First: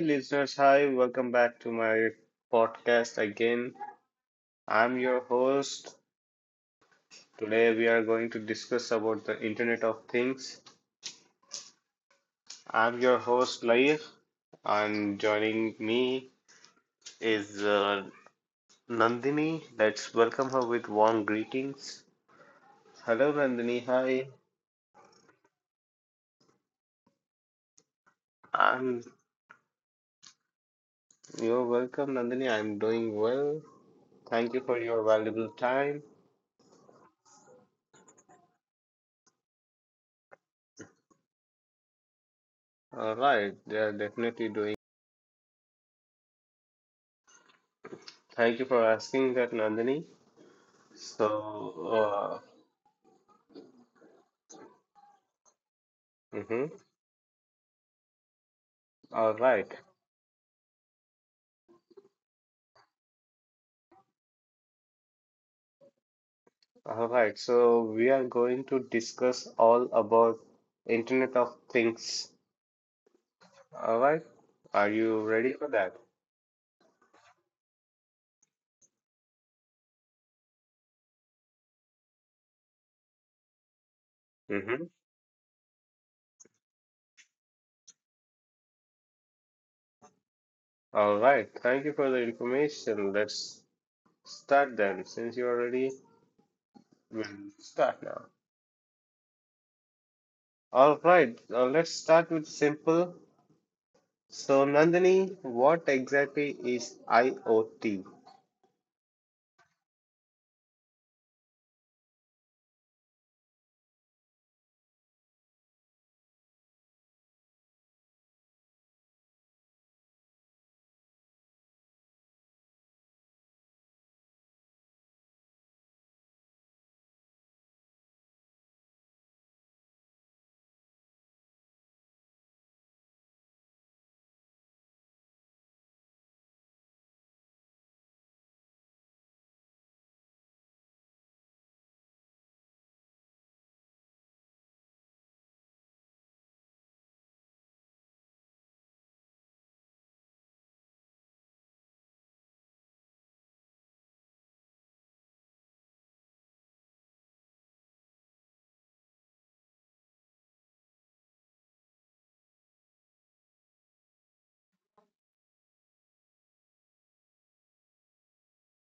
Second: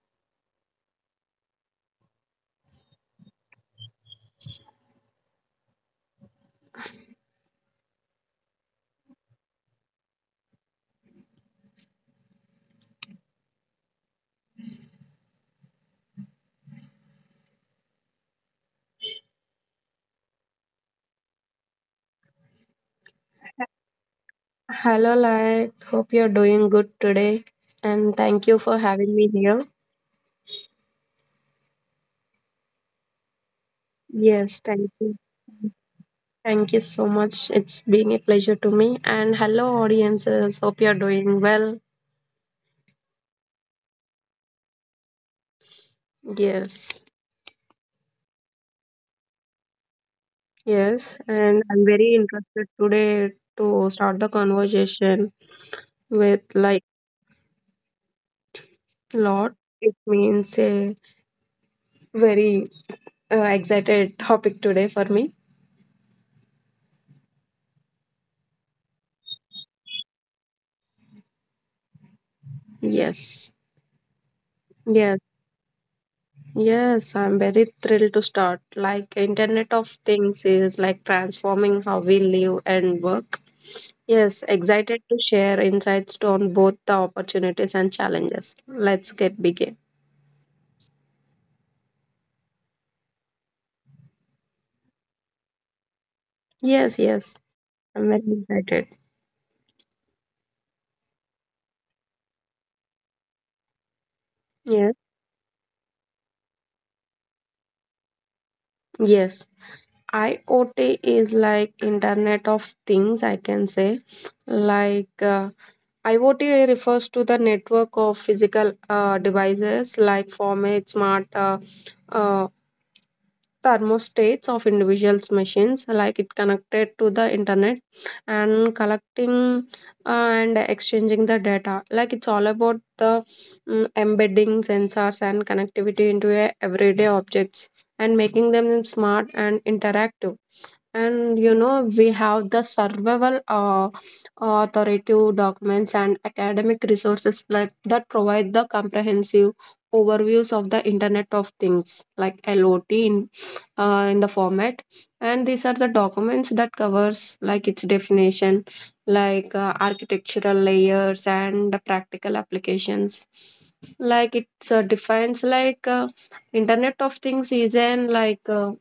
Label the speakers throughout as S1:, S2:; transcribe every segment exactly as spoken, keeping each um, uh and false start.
S1: listeners, hi, welcome back to my podcast again. I'm your host. Today we are going to discuss about the Internet of Things. I'm your host Lair and joining me is uh, Nandini. Let's welcome her with warm greetings. Hello Nandini, hi.
S2: Hello, Lalit. Hope you're doing good today. And thank you for
S1: I'm
S2: having me here.
S1: You're welcome Nandini. I'm doing well. Thank
S2: Yes,
S1: you for
S2: thank
S1: your
S2: you.
S1: valuable time.
S2: Thank you so much. It's been a pleasure to me. And hello, audiences. Hope you're doing well.
S1: All right, they are definitely doing.
S2: Yes,
S1: Thank you for asking that Nandini.
S2: yes.
S1: So,
S2: And I'm very
S1: uh,
S2: interested today to start the conversation with
S1: mhm.
S2: like
S1: All
S2: lot.
S1: right,
S2: It means a very uh, excited topic today for me.
S1: all right. So we are going to discuss all about Internet of Things.
S2: Yes.
S1: All right, are
S2: Yes.
S1: you ready for that?
S2: Yes, I'm very thrilled to start. Like Internet of Things is like transforming how we live and work. Yes,
S1: Mm-hmm.
S2: excited to share insights to on both the opportunities and challenges. Let's get begin.
S1: All right. Thank you for the information. Let's start then. Since you're ready,
S2: Yes,
S1: we'll
S2: yes.
S1: start
S2: I'm very
S1: now.
S2: excited.
S1: All right. Now let's start with simple. So
S2: Yes.
S1: Nandini, what exactly is IoT?
S2: Yes. IoT is like Internet of Things, I can say. Like uh, IoT refers to the network of physical uh, devices like formats, smart uh, uh, thermostats of individuals machines like it connected to the internet and collecting uh, and exchanging the data like it's all about the mm, embedding sensors and connectivity into a everyday objects and making them smart and interactive, and you know we have the survival uh, authoritative documents and academic resources pla- that provide the comprehensive overviews of the internet of things like lot in, uh, in the format, and these are the documents that covers like its definition, like uh, architectural layers and the practical applications. Like it uh, defines like uh, internet of things is an like uh,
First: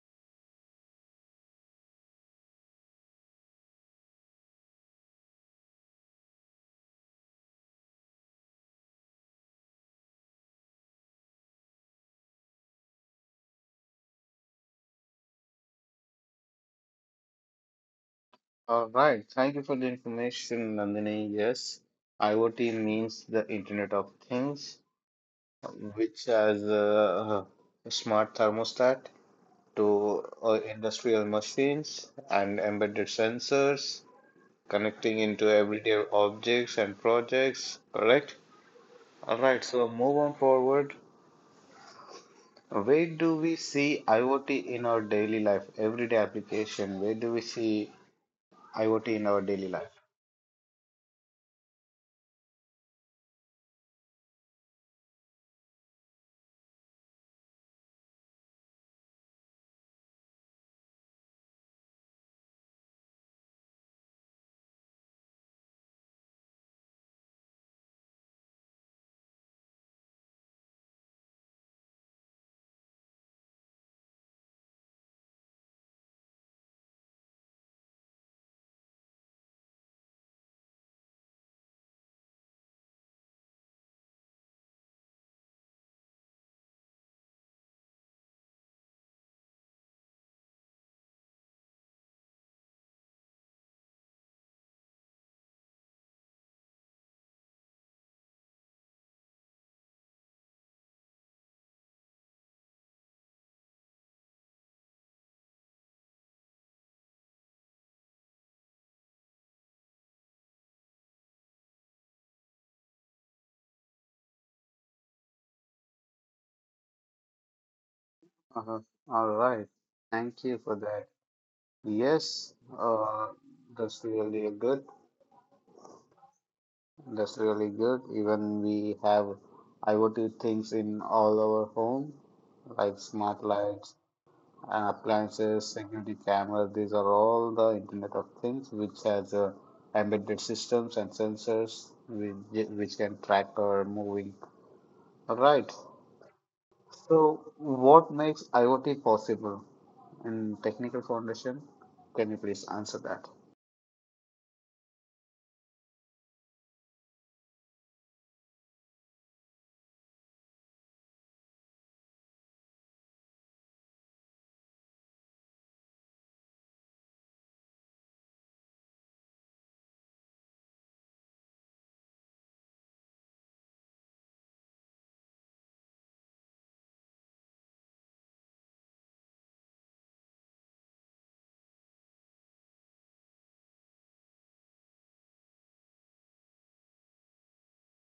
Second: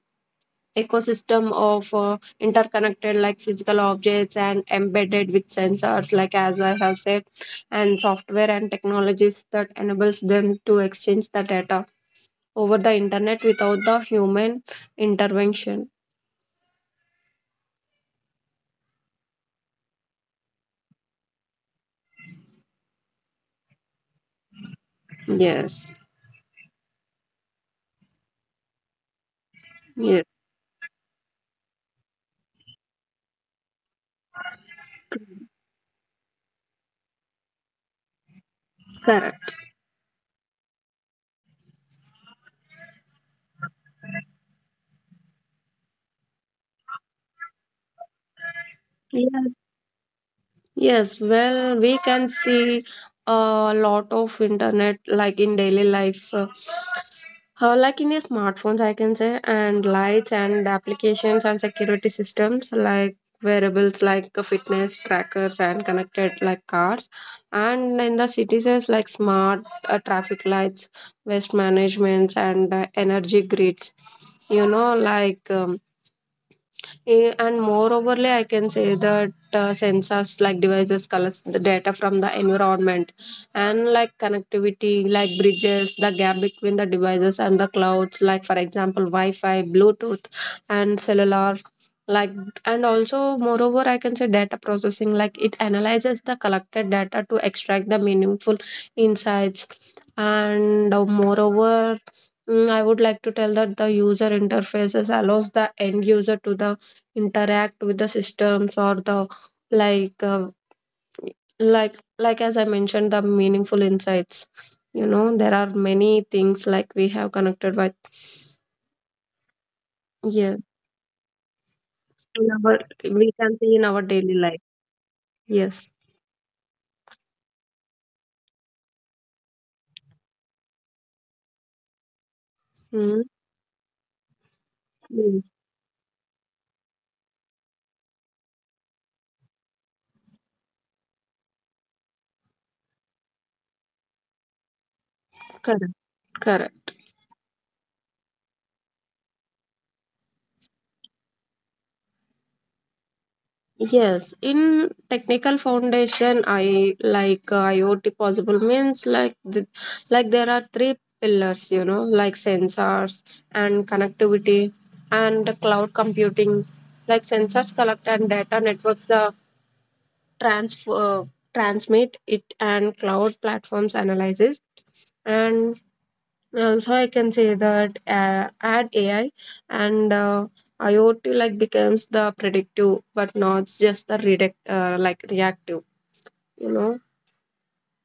S2: ecosystem of uh, interconnected like physical objects and embedded with sensors like as I have said, and software and technologies that enables them to exchange the data over the internet without the human intervention.
S1: All right, thank you for the information, Nandini. Yes, IoT means the Internet of Things,
S2: Yes.
S1: which has a, a smart thermostat
S2: Yes.
S1: to uh, industrial machines and embedded sensors connecting into everyday objects and projects, correct? All
S2: Correct.
S1: right, so move on forward. Where do we see IoT in our daily life, everyday application? Where do we see IoT in our
S2: Yeah.
S1: daily life?
S2: Yes, well, we can see a lot of internet like in daily life. Uh, uh, like in your smartphones, I can say, and lights and applications and security systems, like wearables like uh, fitness trackers and connected like cars, and in the cities is like smart uh, traffic lights, waste management and uh, energy grids, you know, like um, Eh, And moreoverly, I can say that uh, sensors like devices collects the data from the environment, and like connectivity, like bridges, the gap between the devices and the clouds, like for example, Wi-Fi, Bluetooth, and cellular. Like and also, moreover, I can say data processing, like it analyzes the collected data to extract the meaningful insights. And uh, moreover, Mm, I would like to tell that the user interfaces allows the end user to the interact with the systems or the like uh, like like as I mentioned the meaningful insights. You know there are many things like we have connected with.
S1: Uh, all right. Thank
S2: Yeah.
S1: you for that.
S2: in
S1: Yes,
S2: our
S1: uh,
S2: We can see in our
S1: that's
S2: daily
S1: really
S2: life.
S1: good.
S2: Yes.
S1: That's really good. Even we have IoT things in all our home, like
S2: Mm-hmm.
S1: smart lights and
S2: Mm-hmm.
S1: appliances, security cameras. These are all the Internet of Things, which has uh, embedded systems and sensors which, which can track our moving. All right.
S2: Correct. Correct.
S1: So, what makes IoT possible in technical foundation? Can you please answer that?
S2: Yes, in technical foundation, I like uh, IoT possible means like the, like there are three pillars, you know, like sensors and connectivity and the cloud computing. Like sensors collect and data networks the transfer transmit it, and cloud platforms analyzes and uh, so I can say that uh, add A I and uh, IoT like becomes the predictive, but not just the redact, uh, like reactive. You know,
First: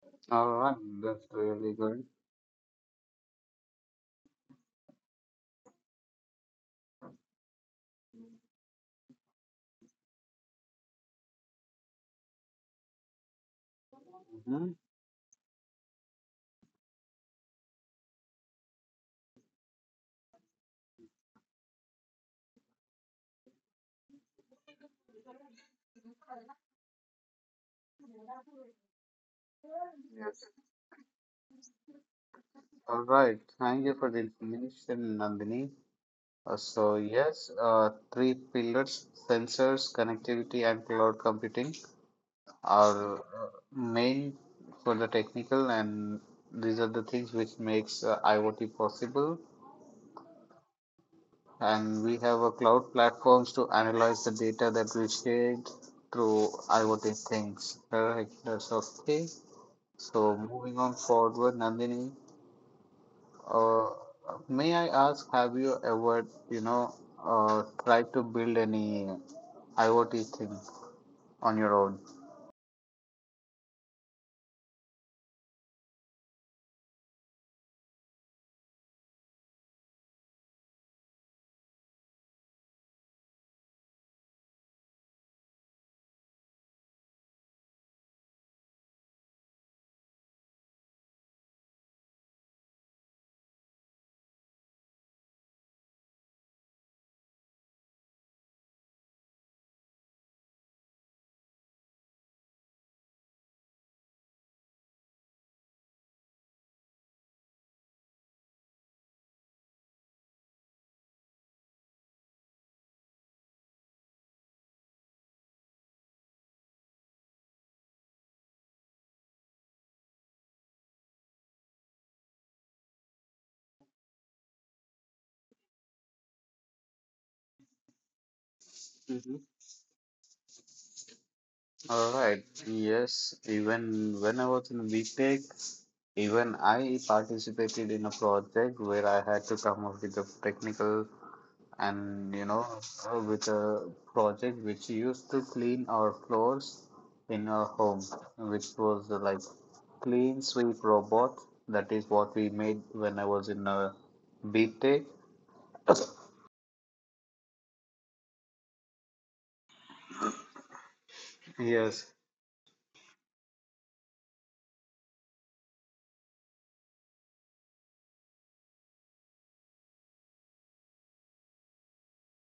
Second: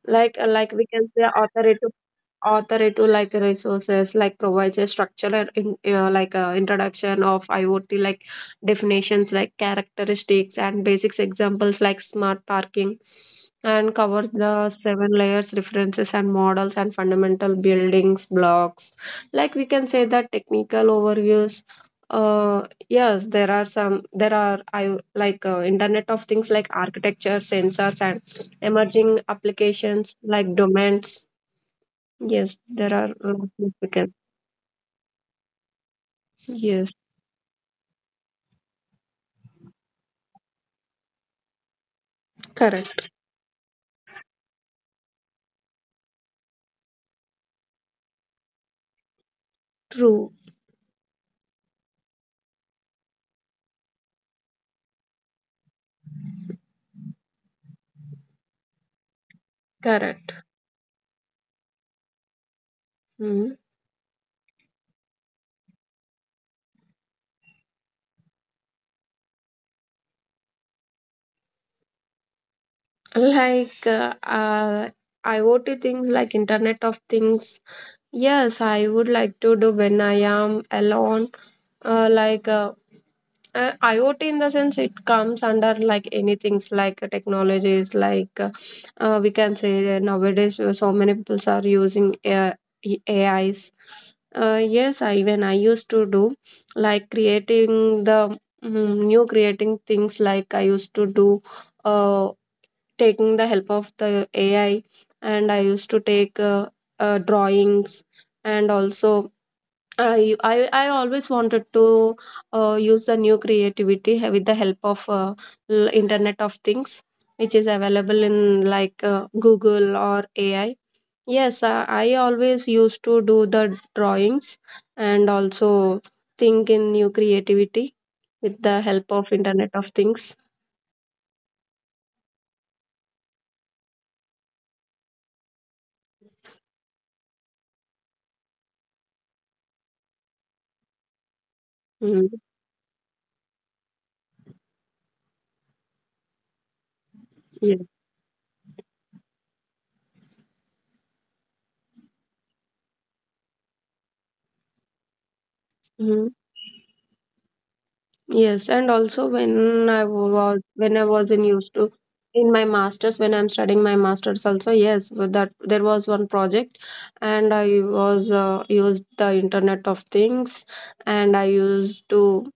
S2: like uh,
S1: All
S2: like
S1: right,
S2: we can say
S1: that's really
S2: authoritative
S1: good.
S2: authoritative like resources like provides a structural in, uh, like uh, introduction of IoT like definitions like characteristics and basics examples like smart parking, and covers
S1: hmm
S2: the seven layers references and models and fundamental buildings blocks, like we can say that technical overviews. Uh yes, there are some, there are I like uh, internet of things like architecture sensors and emerging applications like domains. Yes, there
S1: All
S2: are
S1: right,
S2: road
S1: thank you for
S2: significant.
S1: the information, Nandini. Uh,
S2: Yes,
S1: so, yes, uh, three pillars sensors, connectivity, and cloud computing
S2: correct.
S1: are uh, main for the technical, and these are the things which makes uh, IoT possible.
S2: True,
S1: And we have a cloud platforms to analyze the data that we shared through IoT things. Correct, that's okay.
S2: correct.
S1: So moving on forward, Nandini,
S2: Mm.
S1: uh, may I ask, have you ever, you know, uh, tried to build any IoT thing on your own?
S2: Like uh, uh, IoT things like Internet of Things. Yes, I would like to do when I am alone. Uh, like uh, Uh, IoT in the sense it comes under like anything's like uh, technologies like uh, uh, we can say that nowadays uh, so many people are using A I, A Is. Uh, yes, I, even I used to do like creating the mm, new creating things like I used to do uh, taking the help of the A I, and I used to take uh, uh, drawings, and also I I I always wanted to uh, use the new creativity h- with the help of uh, l- Internet of Things, which is available in like uh, Google or A I. Yes, uh, I always used to do the drawings, and also think in new creativity with the help of
S1: hmm
S2: Internet of Things.
S1: All right. Yes, even when I was in VTech, even I participated in a project where I had to come up with a technical
S2: Mm,
S1: and you know uh, with a project which used to clean our floors in our
S2: yeah.
S1: home which was uh, like clean sweep robot. That is what we made when I was in a btech.
S2: Mm-hmm. Yes, and also when I was when I was in used to
S1: yes
S2: in my masters when I'm studying my masters also. Yes, but that there was one project, and I was uh, used the Internet of Things, and I used to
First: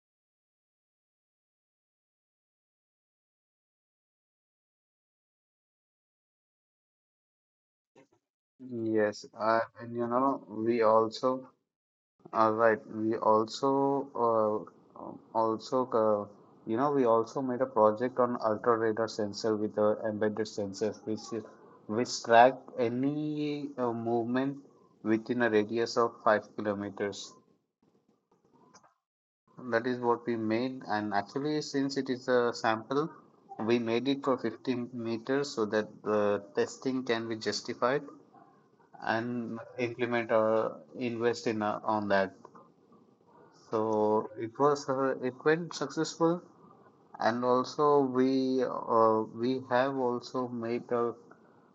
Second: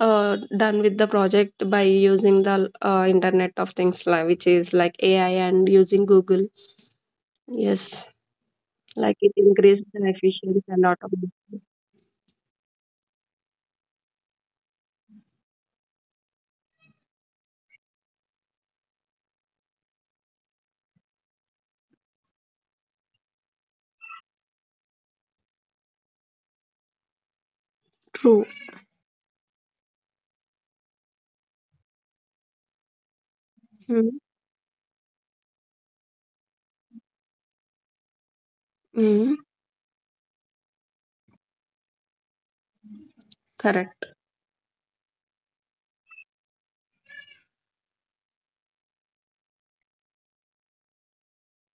S2: uh, done with the project by using the uh, Internet of Things li- which is like A I and using Google. Yes, like
S1: yes
S2: it
S1: uh,
S2: increased
S1: and
S2: the
S1: you know
S2: efficiency
S1: we
S2: a lot of
S1: also
S2: it.
S1: All right. We also uh, um, also uh, you know we also made a project on ultra radar sensor with a embedded sensors, which is- which track any uh, movement within a radius of five kilometers.
S2: True.
S1: That is what we made, and actually since it is a sample, we made it for fifteen meters so that the testing can be justified
S2: Mm-hmm.
S1: and implement or invest in uh, on that.
S2: Correct.
S1: So it was uh, it went successful, and also we uh, we have also made a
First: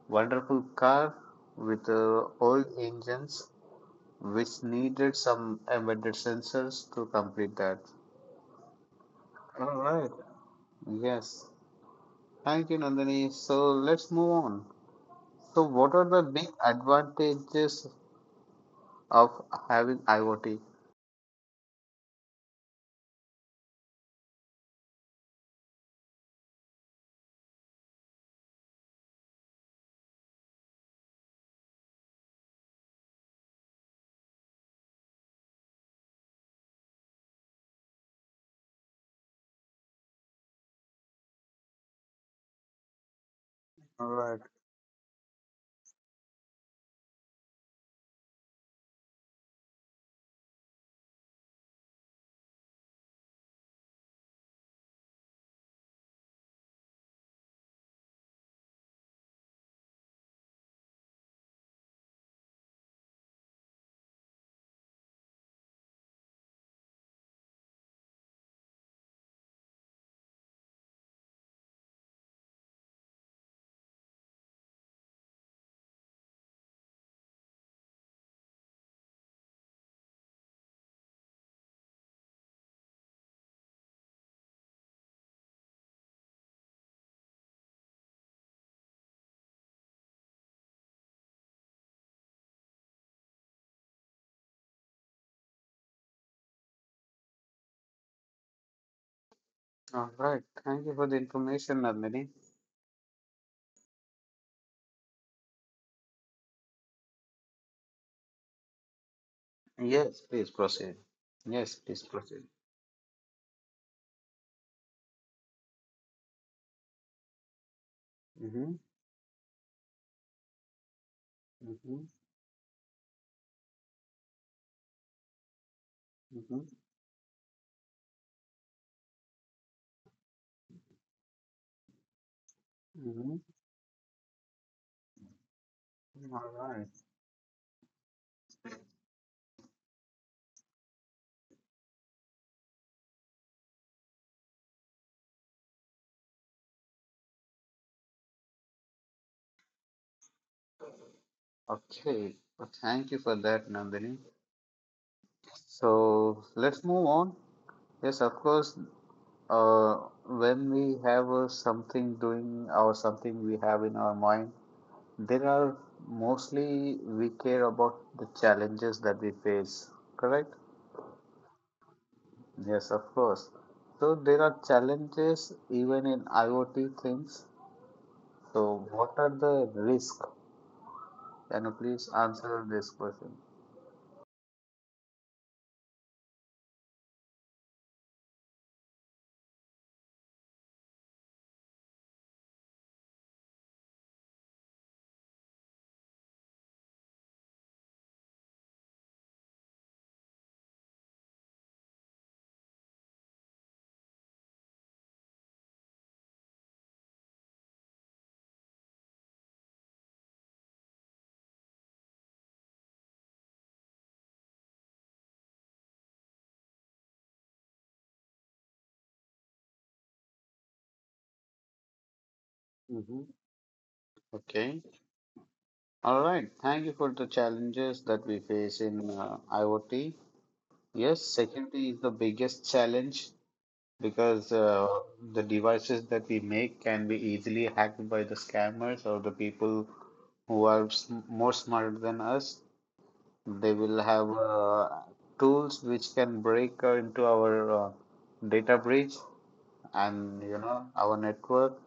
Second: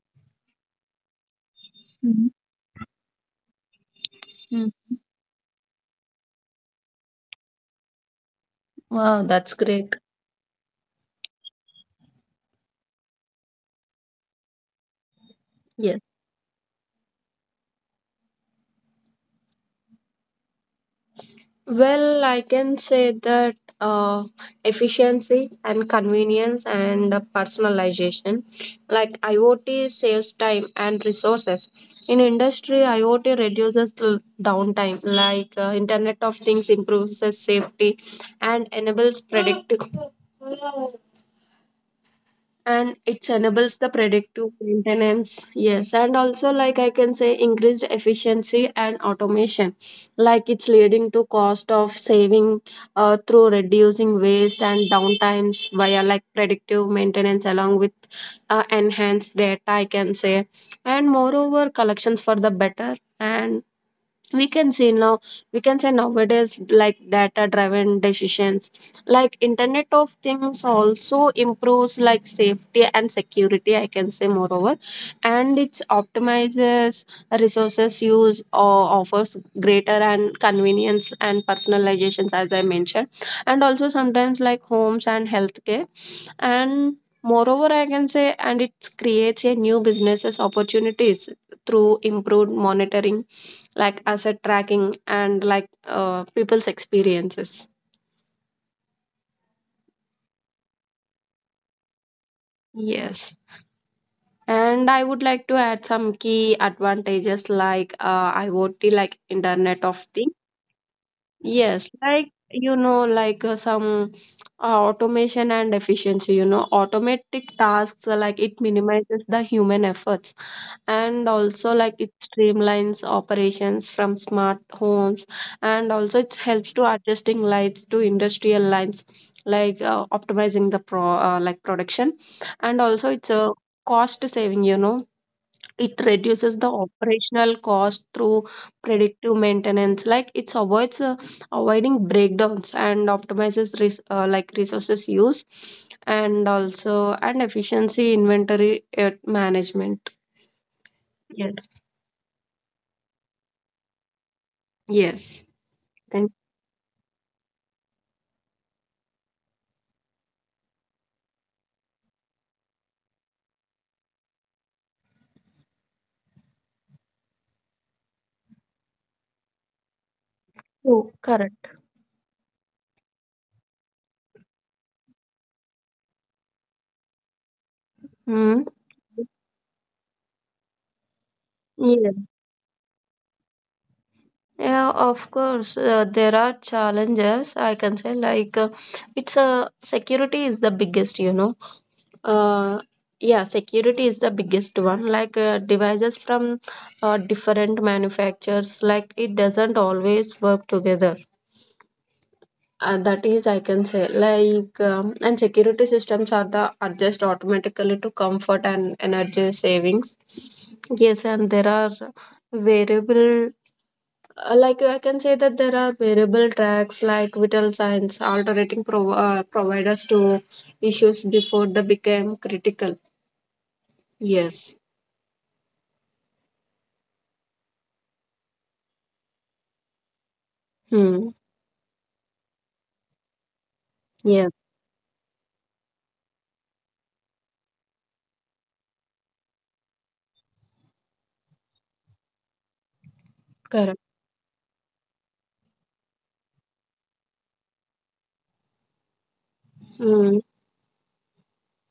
S1: wonderful car with uh,
S2: Mhm.
S1: old engines which
S2: Mm.
S1: needed some embedded sensors to complete that.
S2: Wow, that's great.
S1: Yes, thank you, Nandini. So let's move on. So what
S2: Yes.
S1: are the big advantages of having IoT?
S2: Well, I can say that uh, efficiency and convenience and uh, personalization. Like IoT saves time and resources. In industry, IoT reduces l- downtime, like uh, Internet of Things improves the safety and enables predictive, and it enables the
S1: All right,
S2: predictive maintenance. Yes, and also like I can say increased efficiency and automation, like it's leading to cost of saving uh, through reducing waste and downtimes via like predictive maintenance, along with uh, enhanced data I can say, and moreover collections for the better. And we can see now, we can say nowadays like data driven decisions, like internet of things also improves like safety and security I can say moreover, and it optimizes resources use or offers greater and convenience and personalizations as I mentioned, and also sometimes like homes and healthcare. And moreover I can say and it creates a new businesses opportunities through improved monitoring, like asset tracking and like uh, people's experiences.
S1: all right. Thank you for the information, Nandini.
S2: Yes, and I would like to add some key advantages like uh, IoT like internet of
S1: Yes,
S2: things.
S1: please proceed. Yes,
S2: Yes,
S1: please
S2: like
S1: proceed.
S2: you know like uh, some uh, automation and efficiency, you know automatic tasks uh, like it
S1: Mhm,
S2: minimizes the human efforts, and also like
S1: mhm,
S2: it streamlines operations from smart homes, and also it
S1: mhm,
S2: helps to adjusting lights to industrial lines, like uh, optimizing the pro uh, like production. And also it's
S1: mhm.
S2: a cost saving, you know it reduces
S1: All
S2: the
S1: right.
S2: operational cost through predictive maintenance, like it's avoids uh, avoiding breakdowns and optimizes res- uh, like resources use, and also and efficiency inventory uh, management. Yes.
S1: Okay. Well, thank you for that, Nandini.
S2: Yes. And
S1: So let's move on. Yes, of course. Uh, when we have uh, something doing or something we have in our mind, there are mostly we care about the challenges that we face. Correct?
S2: true, correct.
S1: Yes, of course. So there are challenges even in IoT things.
S2: Hmm.
S1: So what are the risks? Can you please
S2: Yeah.
S1: answer this question?
S2: Yeah, of course, uh, there are challenges. I can say, like, uh, it's a security is the biggest, you know. Uh, yeah, security is the biggest one. Like, uh, devices from uh, different manufacturers, like, it doesn't always work together. Uh, that is, I can say, like, um, and security systems are the adjust automatically to comfort and energy savings. Yes, and there are variable. Uh, like I can say that there are variable tracks like vital signs alternating prov- uh, providers to issues before they became critical.
S1: Mm-hmm.
S2: Yes.
S1: Okay. All right. Thank you for the challenges that we face in uh, IoT. Yes,
S2: Hmm.
S1: security is the biggest challenge
S2: Yes.
S1: because uh, the devices that we make can be easily hacked by the scammers or the people who are sm- more smarter than us. They
S2: Correct.
S1: will have uh, tools which can break uh, into our uh, data breach
S2: Hmm.
S1: and you know our network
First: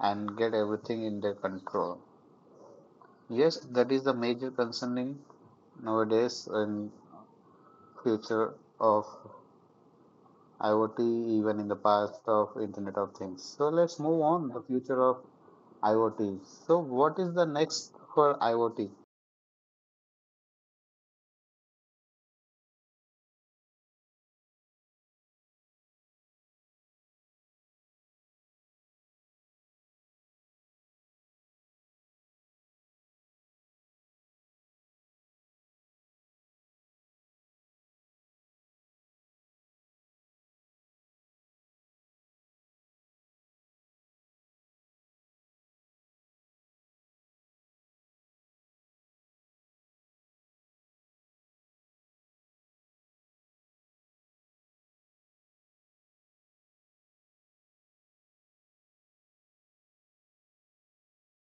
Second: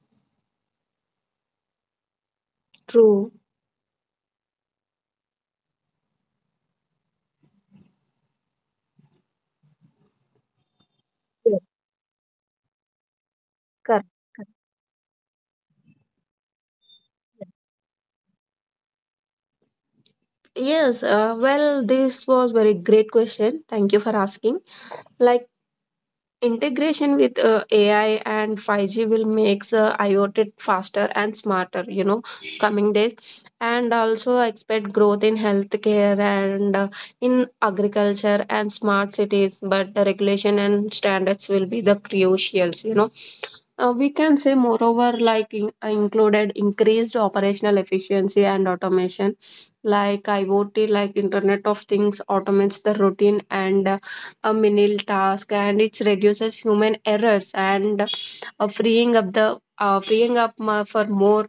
S1: and get everything in their control.
S2: True.
S1: Yes, that is the major concerning nowadays in future of IoT, even
S2: Yes.
S1: in the past of Internet of Things. So let's
S2: Correct.
S1: move on
S2: Correct.
S1: the future of IoT. So what is the next for IoT?
S2: Yes, uh, well, this was very great question. Thank you for asking. Like integration with uh, A I and five G will makes uh, IoT faster and smarter, you know, coming days. And also expect growth in healthcare and uh, in agriculture and smart cities, but the regulation and standards will be the crucials, you know. Uh, we can say moreover like in, uh, included increased operational efficiency and automation, like IoT like internet of things automates the routine and uh, a menial task, and it reduces human errors and uh, freeing up the uh, freeing up ma- for more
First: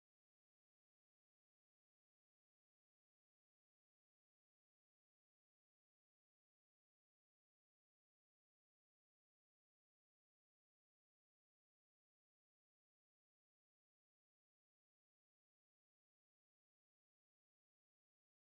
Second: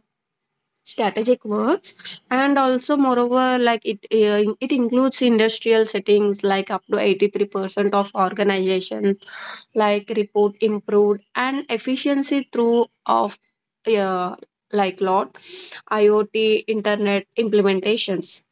S2: strategic works. And also moreover like it uh, it includes industrial settings like up to eighty-three percent of organization like report improved and efficiency through of uh, like lot IoT internet implementations.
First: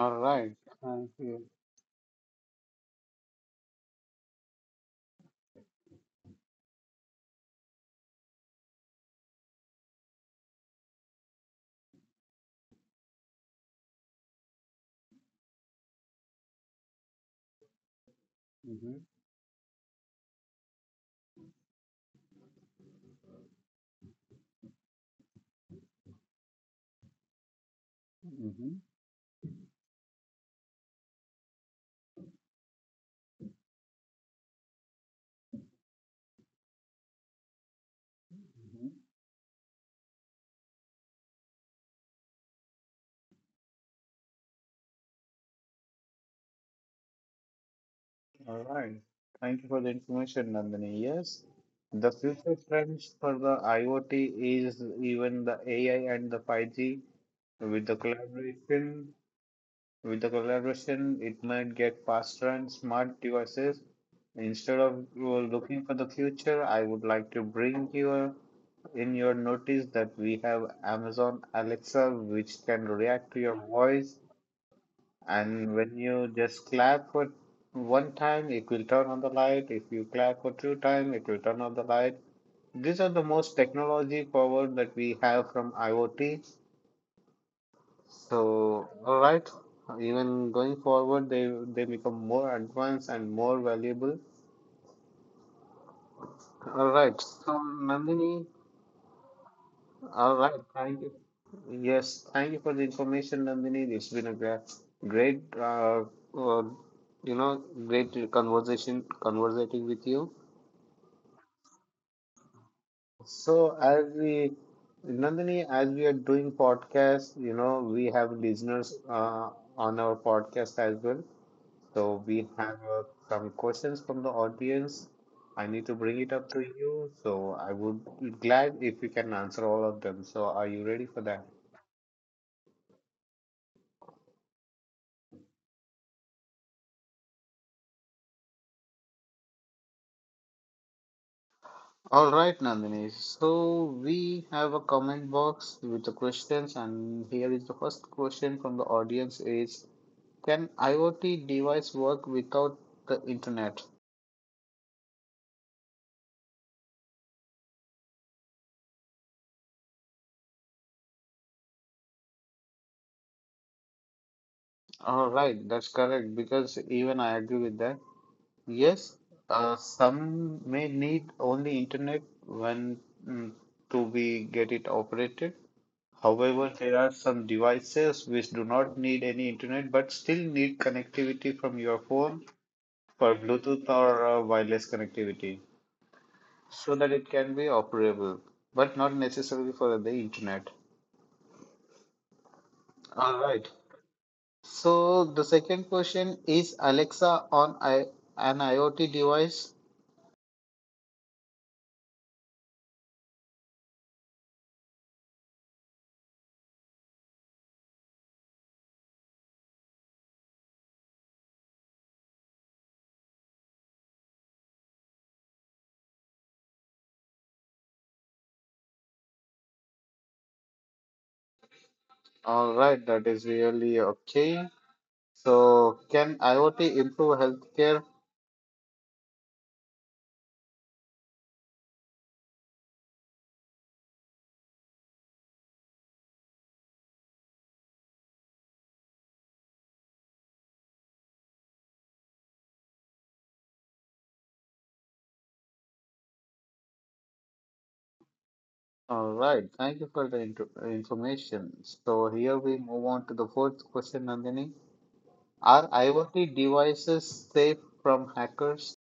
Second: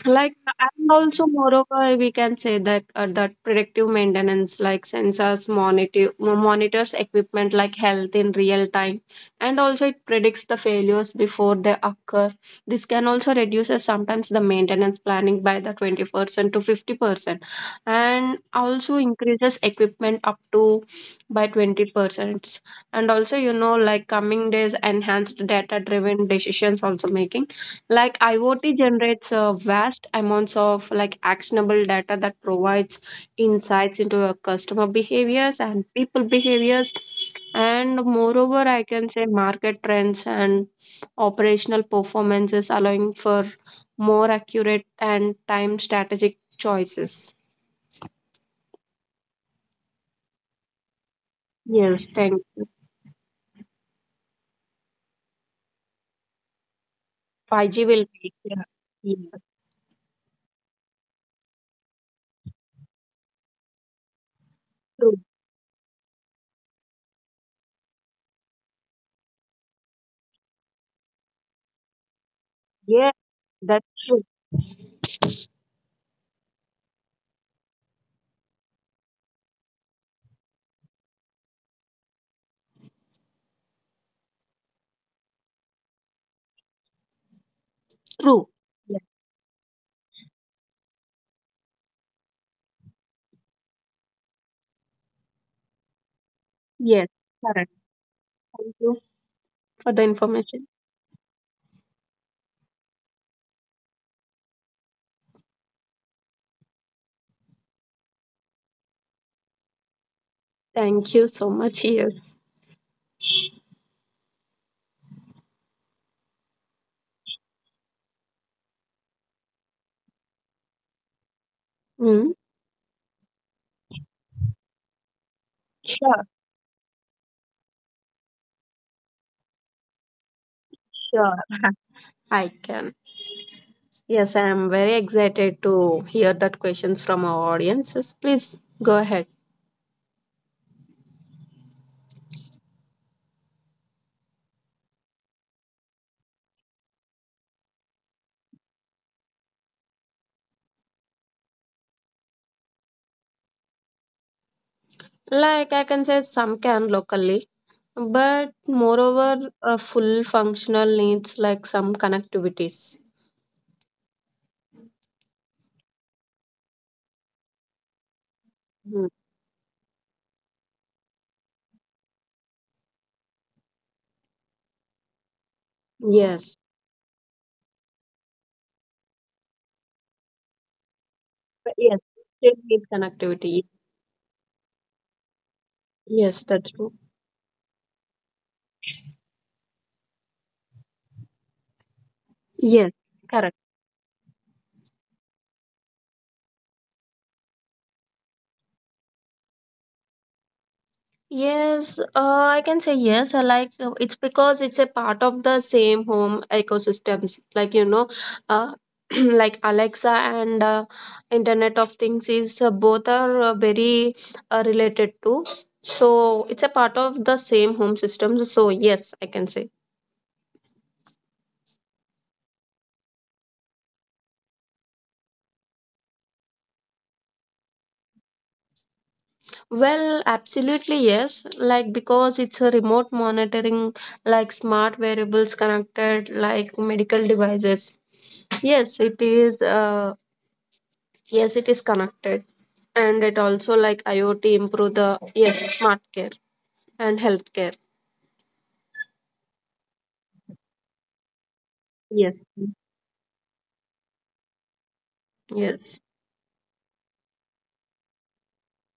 S1: All
S2: Like,
S1: right.
S2: and
S1: I
S2: also
S1: see.
S2: moreover we can say that uh, that predictive maintenance like sensors monitor monitors equipment like health in real time, and also it predicts the failures before they occur. This can also reduces sometimes the maintenance planning by the twenty percent to fifty percent, and also
S1: Mhm,
S2: increases equipment up to by twenty percent. And also you know like coming days enhanced data driven decisions also making, like IoT
S1: mhm,
S2: generates uh, vast amounts of like actionable data that provides insights into your customer behaviors and people behaviors. And moreover I
S1: mhm.
S2: can say market trends and operational performances allowing for more accurate and time strategic choices.
S1: All right. Thank you for the information, Nandini. Yes,
S2: Yes,
S1: the
S2: thank
S1: future
S2: you.
S1: trends for the IoT is even the A I and the five G.
S2: five G
S1: With the
S2: will be, yeah.
S1: collaboration,
S2: Yeah.
S1: with the collaboration, it might get faster and smart devices. Instead of
S2: True.
S1: uh, looking for the future, I would like to bring your in your notice that we have Amazon Alexa, which can
S2: Yeah,
S1: react to your
S2: that's
S1: voice
S2: true.
S1: and when you just clap for one time, it will turn on the light. If you clap for two times, it will turn on the light. These are the most technology forward that we have from IoT.
S2: True.
S1: So,
S2: Yes.
S1: all right, even going forward, they they become more advanced and more valuable. All
S2: Yes.
S1: right, so
S2: Correct.
S1: Nandini,
S2: Thank you for the
S1: all right.
S2: information.
S1: Thank you. Yes. Thank you for the information, Nandini. It's been a great, great, uh, uh, you know, great conversation, conversating with you.
S2: Thank you so much. Yes.
S1: So as we, Nandini, as we are doing podcast, you know, we have listeners uh, on our podcast as well. So
S2: Mm,
S1: we have uh, some questions from the audience. I need to bring
S2: sure,
S1: it up to you. So I would be glad if you can answer all of them. So are you ready for
S2: sure.
S1: that?
S2: I can. Yes, I am very excited to hear that questions from our audiences. Please go ahead.
S1: All right, Nandini. So we have a comment box with the questions, and here is the first question from the audience is, can IoT device work without the internet?
S2: Like I can say some can locally, but moreover, uh, full functional needs like some connectivities.
S1: All right, that's correct because even I agree with that.
S2: Mm.
S1: Yes, uh, some may need only internet when mm, to be get it operated.
S2: Yes.
S1: However, there are some devices which do not need any internet but still need connectivity from your
S2: Yes.
S1: phone
S2: Still need
S1: for
S2: connectivity.
S1: Bluetooth or uh, wireless connectivity
S2: Yes, that's
S1: so
S2: true.
S1: that it can be operable, but not necessarily for the internet.
S2: Yes.
S1: All
S2: Correct.
S1: right. So the second question is Alexa on I- an IoT device?
S2: Yes, uh, I can say yes. I like uh, it's because it's a part of the same home ecosystems. Like you know, uh, like Alexa and uh, Internet of Things is uh, both are uh, very uh, related to. So it's a part of the same home systems. So yes, I can say.
S1: All right, that is really okay. So can IoT improve healthcare?
S2: Well, absolutely yes. Like because it's a remote monitoring, like smart variables connected, like medical devices. Yes, it is. Uh, Yes, it is connected, and it also like IoT improve the yes smart care and healthcare.
S1: All right, thank you for the inter- information. So
S2: Yes.
S1: here we move on to the fourth question, Nandini. Are
S2: Yes.
S1: IoT devices safe from hackers?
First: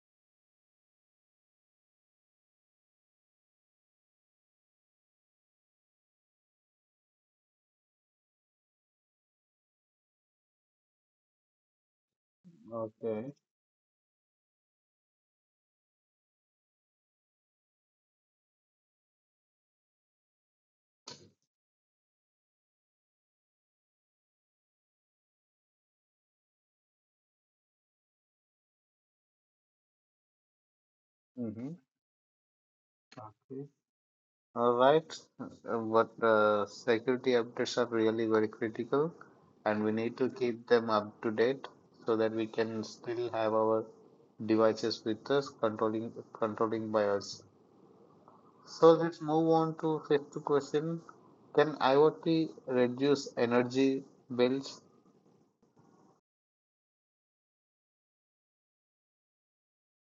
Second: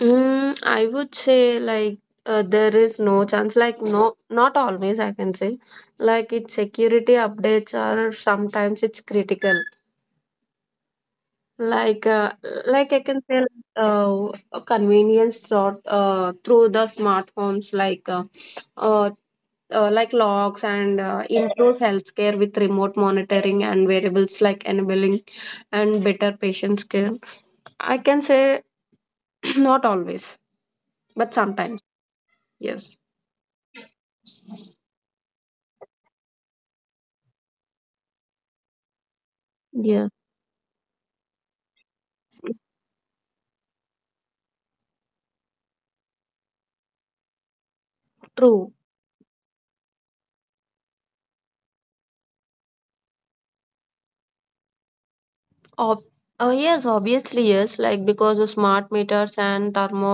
S2: Mm, I would say like uh, there is no chance, like no, not always I can say. Like its security updates are sometimes it's critical. Like uh, like I can
S1: Okay.
S2: say uh, convenience sort uh, through the smart homes like uh, uh, uh, like logs and uh, improves healthcare with remote monitoring and variables like enabling and better patient care. I can say not always, but
S1: Mm-hmm.
S2: sometimes. Yes.
S1: All right, Uh, but uh, security updates are really very critical, and we
S2: Yeah,
S1: need to keep them up to date so that we can still have our devices with us, controlling controlling by us.
S2: true.
S1: So let's move on to fifth question: can IoT reduce energy bills?
S2: Ob uh, Yes, obviously yes. Like because the smart meters and thermo,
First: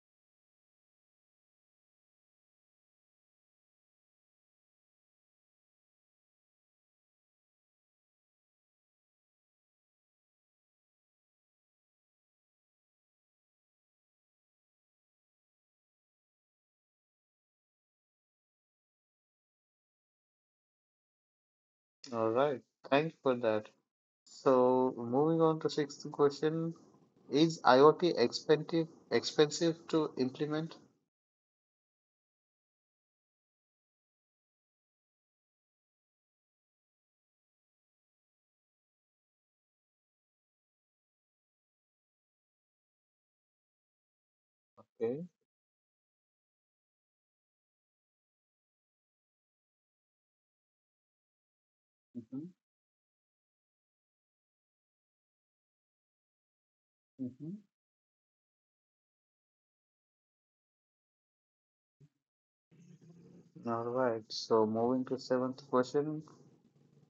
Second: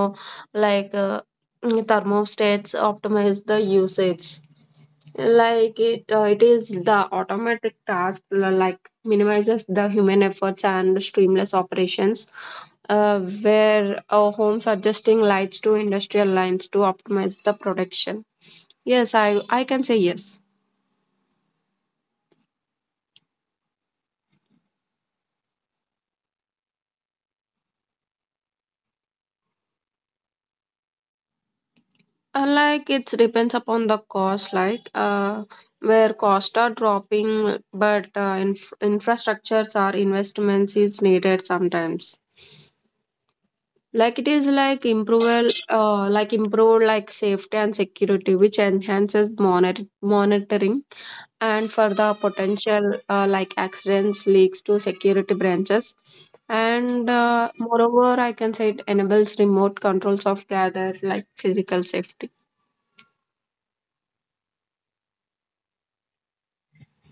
S2: like uh, mm, thermostats optimize the usage. Like it, uh, it is the automatic task li- like minimizes the human efforts and streamless operations. Uh, where our homes adjusting lights to industrial lines to optimize the production. Yes, I I can say yes.
S1: All right, thanks for that. So moving on to sixth question: Is IoT expensive expensive to implement?
S2: Uh, like it depends upon the cost, like uh, where costs are dropping, but uh, inf- infrastructures or investments is needed sometimes. Like it is like
S1: Okay.
S2: improve, uh, like improve like safety and security, which enhances monitor- monitoring and for the
S1: Mm-hmm.
S2: potential uh, like accidents leaks to security branches. And uh,
S1: Mm-hmm.
S2: moreover, I can say it enables remote controls of gather like physical safety.
S1: All right. So moving to seventh question,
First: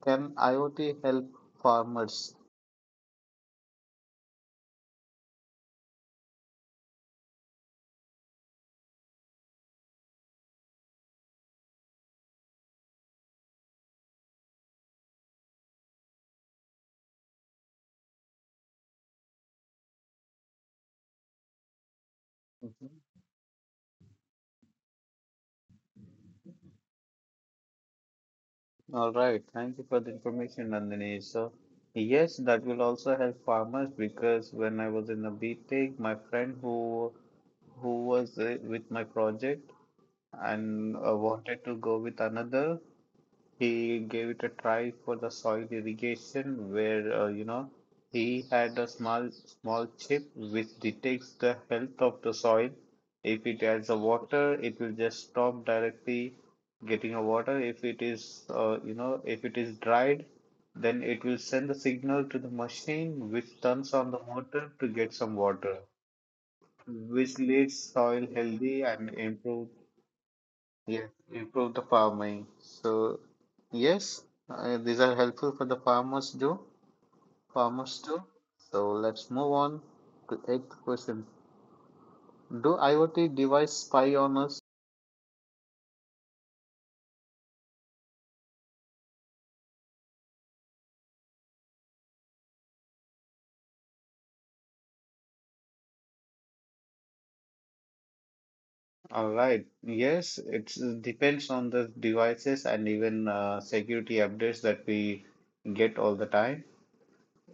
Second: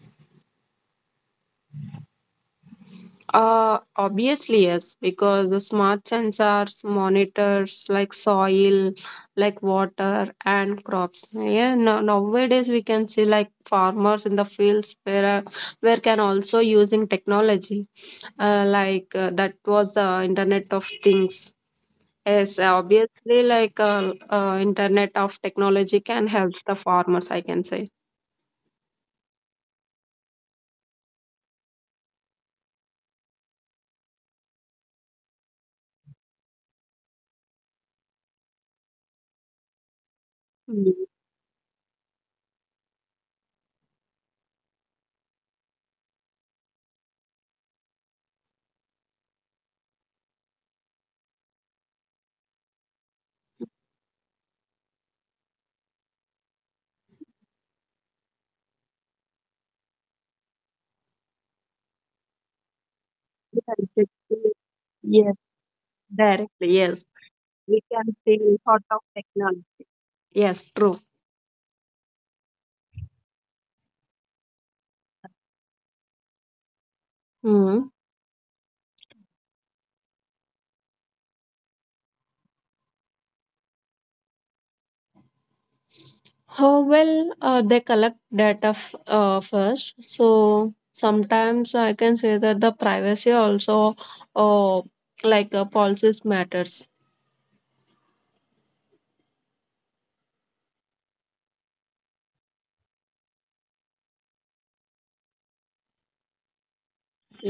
S1: can IoT help farmers?
S2: Uh, obviously, yes, because the smart sensors monitors like soil, like water and crops. Yeah, no, nowadays we can see like farmers in the fields where uh, where can also using technology. Uh, like uh, that was the Internet of Things. Yes,
S1: Mhm.
S2: obviously, like uh, uh, Internet of Technology can help the farmers. I can say.
S1: All right. Thank you for the information, Nandini. So yes, that will also help farmers because when I was in the BTech, my friend who who was uh, with my project and
S2: Mm,
S1: uh, wanted to go with another. He gave it a try for the soil irrigation, where uh, you know he had a small small chip which detects the health of the soil. If it has a water, it will just stop directly getting a water. If it is uh, you know if it is dried, then it will send a signal to the machine which
S2: yeah,
S1: turns on the
S2: exactly.
S1: motor to get some
S2: Yes,
S1: water,
S2: directly. Yes,
S1: which leaves
S2: we can
S1: soil
S2: see
S1: healthy
S2: sort of
S1: and
S2: technology.
S1: improves.
S2: Yes, true.
S1: Yes, improve the farming. So, yes, uh, these are helpful for the farmers too.
S2: Hmm.
S1: Farmers too. So let's move on to eighth question. Do IoT device spy on us?
S2: How well uh, they collect data f- uh, first. So sometimes I can say that the privacy also, uh, like uh, policies matters.
S1: All right. Yes, it depends on the devices and even uh, security updates that we get all the time.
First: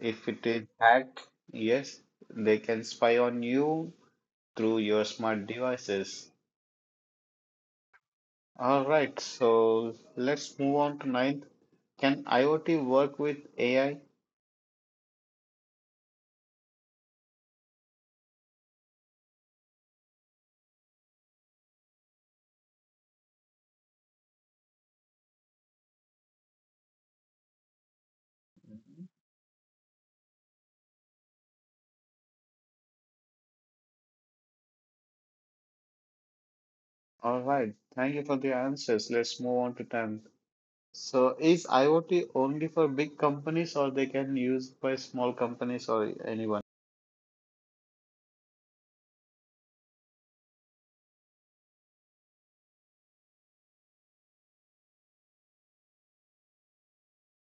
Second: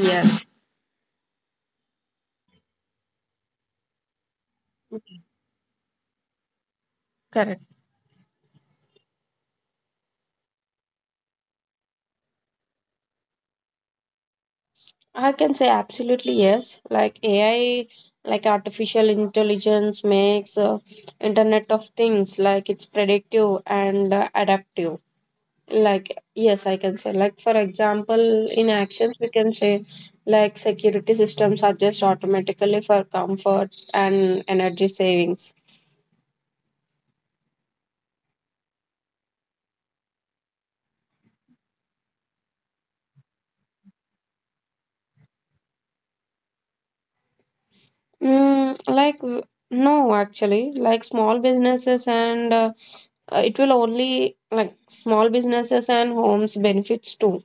S1: If it is hacked, yes, they can spy on you through your smart devices.
S2: correct.
S1: All right, so let's move on to ninth. Can IoT work with A I?
S2: I can say absolutely yes. Like A I, like artificial intelligence makes uh, Internet of Things like it's predictive and uh, adaptive. Like, yes, I can say, like, for example, in actions, we can say, like, security systems adjust automatically for comfort and energy savings.
S1: All right, thank you for the answers. Let's move on to tenth. So is IoT only for big companies or they can use by small companies or anyone?
S2: Mm, like, w- no, actually, like, small businesses and uh, uh, it will only, like, small businesses and homes benefits too.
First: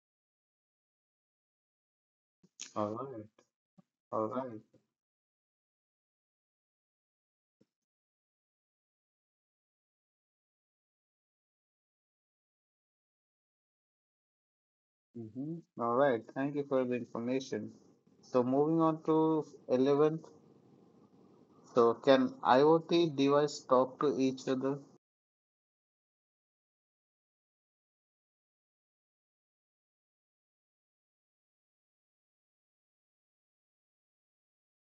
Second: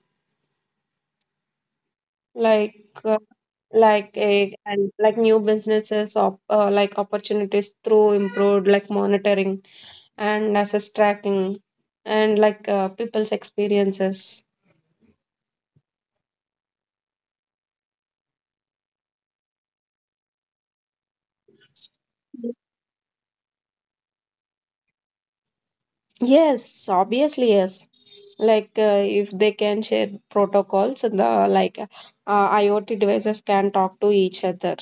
S2: Like,
S1: All
S2: uh,
S1: right,
S2: like
S1: all
S2: a
S1: right.
S2: and like new businesses op, uh, like opportunities through improved like monitoring and assess tracking and like uh, people's experiences.
S1: Mm-hmm. All right, thank you for the information. So moving on to eleventh. So can IoT device talk to each other?
S2: Yes, obviously, yes. Like uh, if they can share protocols, the like uh, IoT devices can talk to each other.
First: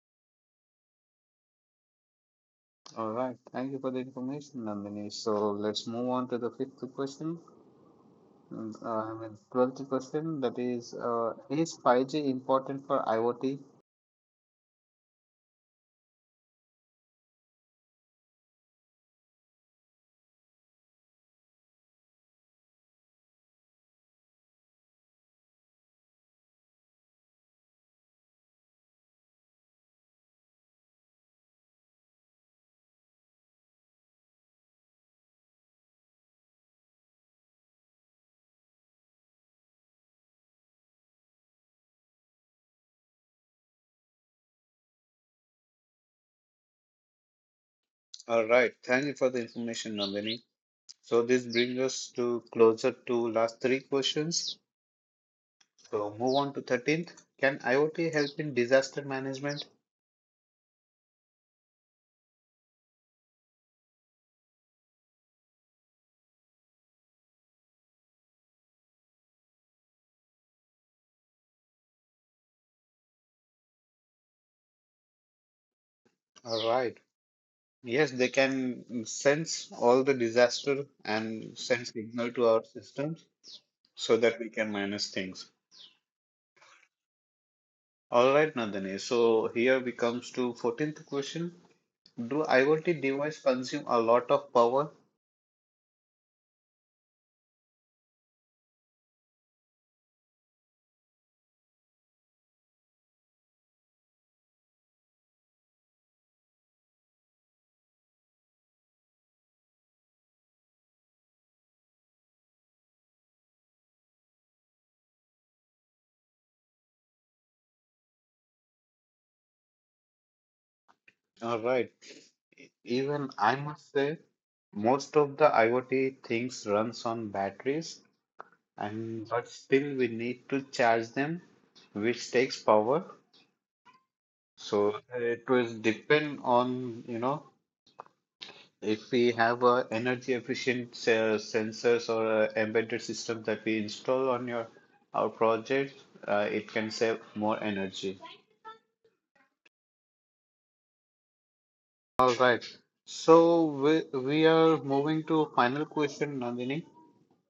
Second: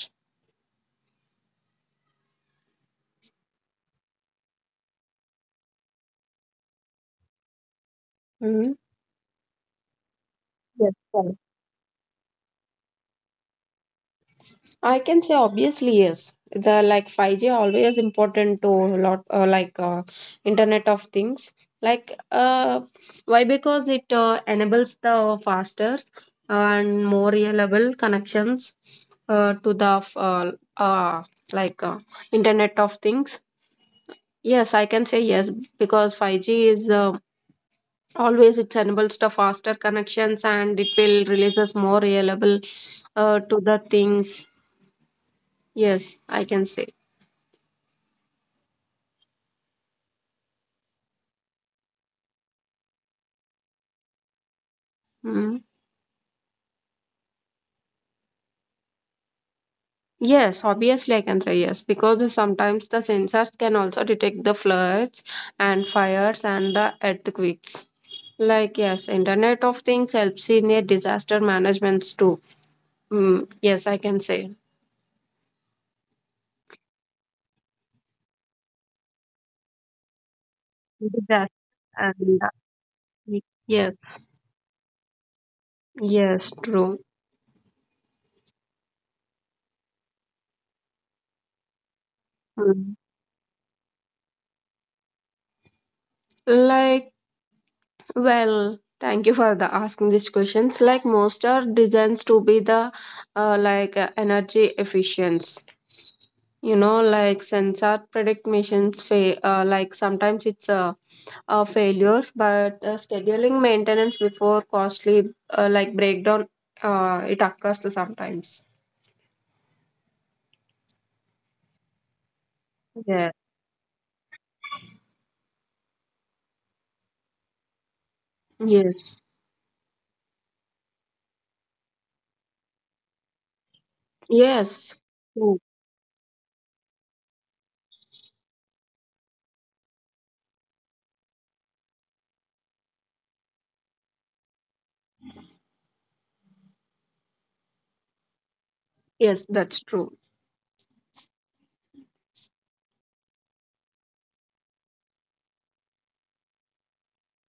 S1: All right, thank you for the information, Nandini. So let's move on to the fifth question.
S2: Mhm.
S1: Mm, uh, I mean, twelfth question that is,
S2: Yes,
S1: uh, is five G important for IoT?
S2: I can say obviously yes. The like five G always important to a lot uh, like uh, Internet of Things. Like uh, why? Because it uh, enables the faster and more reliable connections uh, to the f- uh, uh, like uh, Internet of Things. Yes, I can say yes because five G is uh, always it enables the faster connections and it will releases more reliable uh, to the things. Yes, I can say.
S1: All right, thank you for the information, Nandini. So this brings us to closer to last three questions.
S2: Mm.
S1: So move on to thirteenth. Can IoT help in disaster management?
S2: Yes, obviously I can say yes because the sometimes the sensors can also detect the floods and fires and the earthquakes. Like yes, Internet of Things helps in a disaster management too. Mm, yes, I can say
S1: All right. Yes, they can sense all the disaster
S2: disaster
S1: and send signal
S2: and
S1: to
S2: uh,
S1: our systems
S2: yes,
S1: so that we can manage things.
S2: yes, true.
S1: All right, Nandini. So here we comes to fourteenth question. Do
S2: Mm.
S1: IoT device consume a lot of power?
S2: Like well, thank you for the asking these questions. Like most are designed to be the uh, like uh, energy efficient. You know like sensor predict missions fa- uh, like sometimes it's uh, uh, failures but uh, scheduling maintenance before costly uh, like breakdown uh, it occurs sometimes.
S1: All right. Even
S2: Yeah.
S1: I must say, most of the IoT things runs on batteries,
S2: Yes.
S1: and but still we need to charge them, which takes power.
S2: Yes.
S1: So it
S2: Mm.
S1: will depend on, you know, if we have a energy efficient uh, sensors or a embedded system that we install on your our project, uh, it can save more energy.
S2: Yes, that's true.
S1: All right. So we, we are moving to final question, Nandini.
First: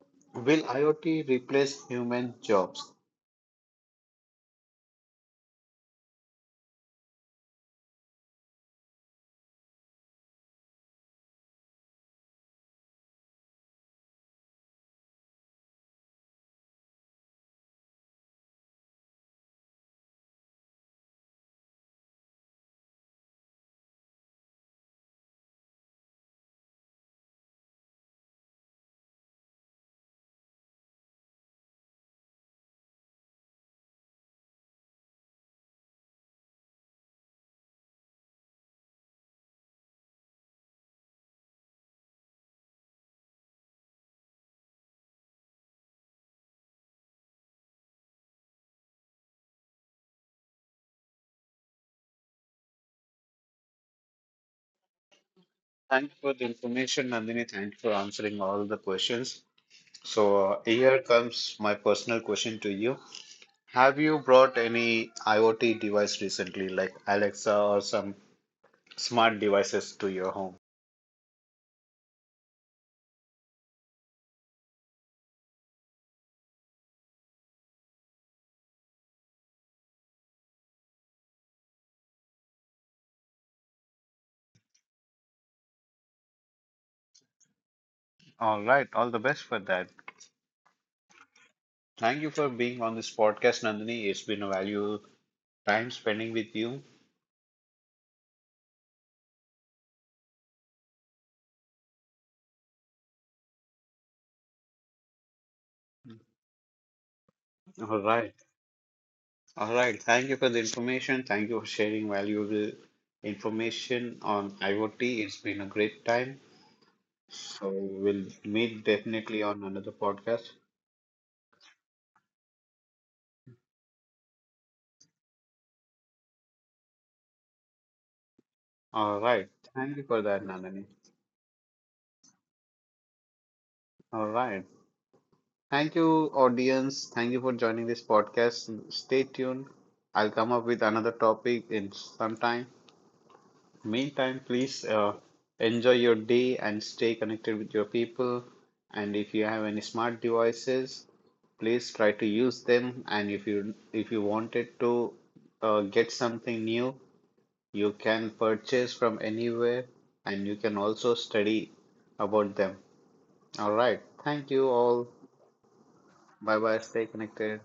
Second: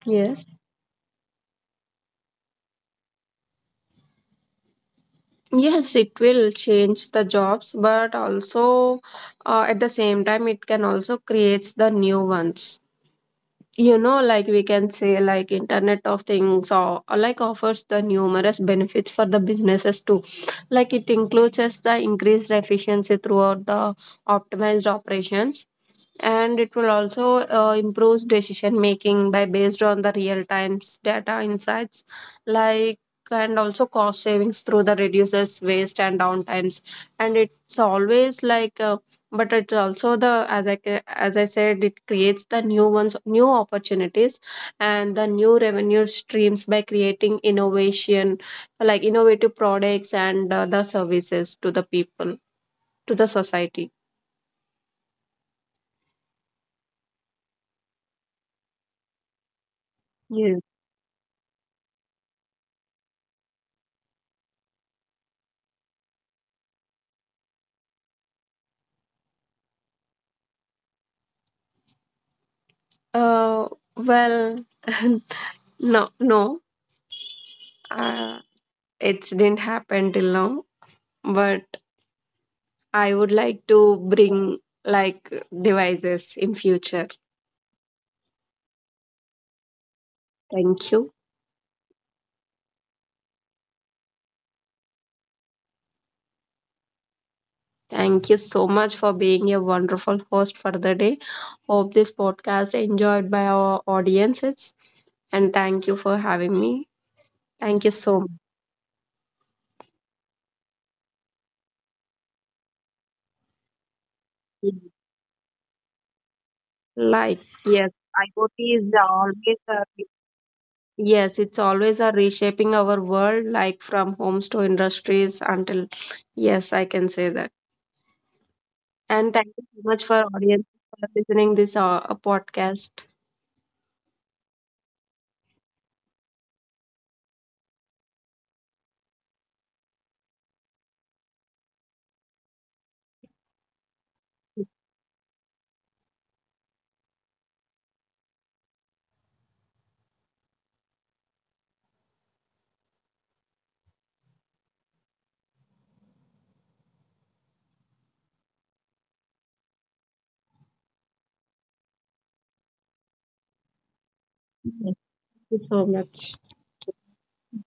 S2: Yes.
S1: Will IoT replace human jobs?
S2: Yes, it will change the jobs but also uh, at the same time it can also create the new ones. You know like we can say like internet of things or, or like offers the numerous benefits for the businesses too. Like it includes as the increased efficiency throughout the optimized operations, and it will also uh, improve decision making by based on the real time data insights. Like, and also cost savings through the reduces waste and downtimes. And it's always like uh, but it's also the as i ca- as I said, it creates the new ones, new opportunities and the new revenue streams by creating innovation, like innovative products and uh, the services to the people, to the society.
S1: Thanks for the information, Nandini. Thanks for answering all the questions. So
S2: Yes.
S1: uh, here comes my personal question to you. Have you brought any IoT device recently, like Alexa or some smart devices to your home?
S2: uh, well, No, no, uh, it didn't happen till now, but I would like to bring like devices in future.
S1: All right. All the best for that.
S2: Thank you.
S1: Thank you for being on this podcast, Nandini. It's been a value time spending with you.
S2: Thank you so much for being a wonderful host for the day. Hope this podcast enjoyed by our audiences, and thank you for having me. Thank you
S1: All
S2: so
S1: right. All right. Thank you for the information. Thank you for sharing valuable information on
S2: much.
S1: IoT. It's been a great time.
S2: Like,
S1: So
S2: yes,
S1: we'll
S2: IoT
S1: meet
S2: is
S1: definitely
S2: always
S1: on
S2: a,
S1: another podcast.
S2: yes, it's always a reshaping our world, like from homes to industries until, yes, I can say that.
S1: All
S2: And thank
S1: right.
S2: you so
S1: Thank
S2: much
S1: you
S2: for
S1: for that,
S2: audience
S1: Nandini.
S2: for listening this uh, podcast.
S1: All right. Thank you, audience. Thank you for joining this podcast. Stay tuned. I'll come up with another topic in some time. Meantime, please uh, enjoy your day and stay connected with your people. And if you have any smart devices, please try to use them. And if you if you wanted to uh, get something new, you can purchase from anywhere, and you can also study about them. All right. Thank you
S2: Thank
S1: all.
S2: you so much.
S1: Bye bye. Stay connected.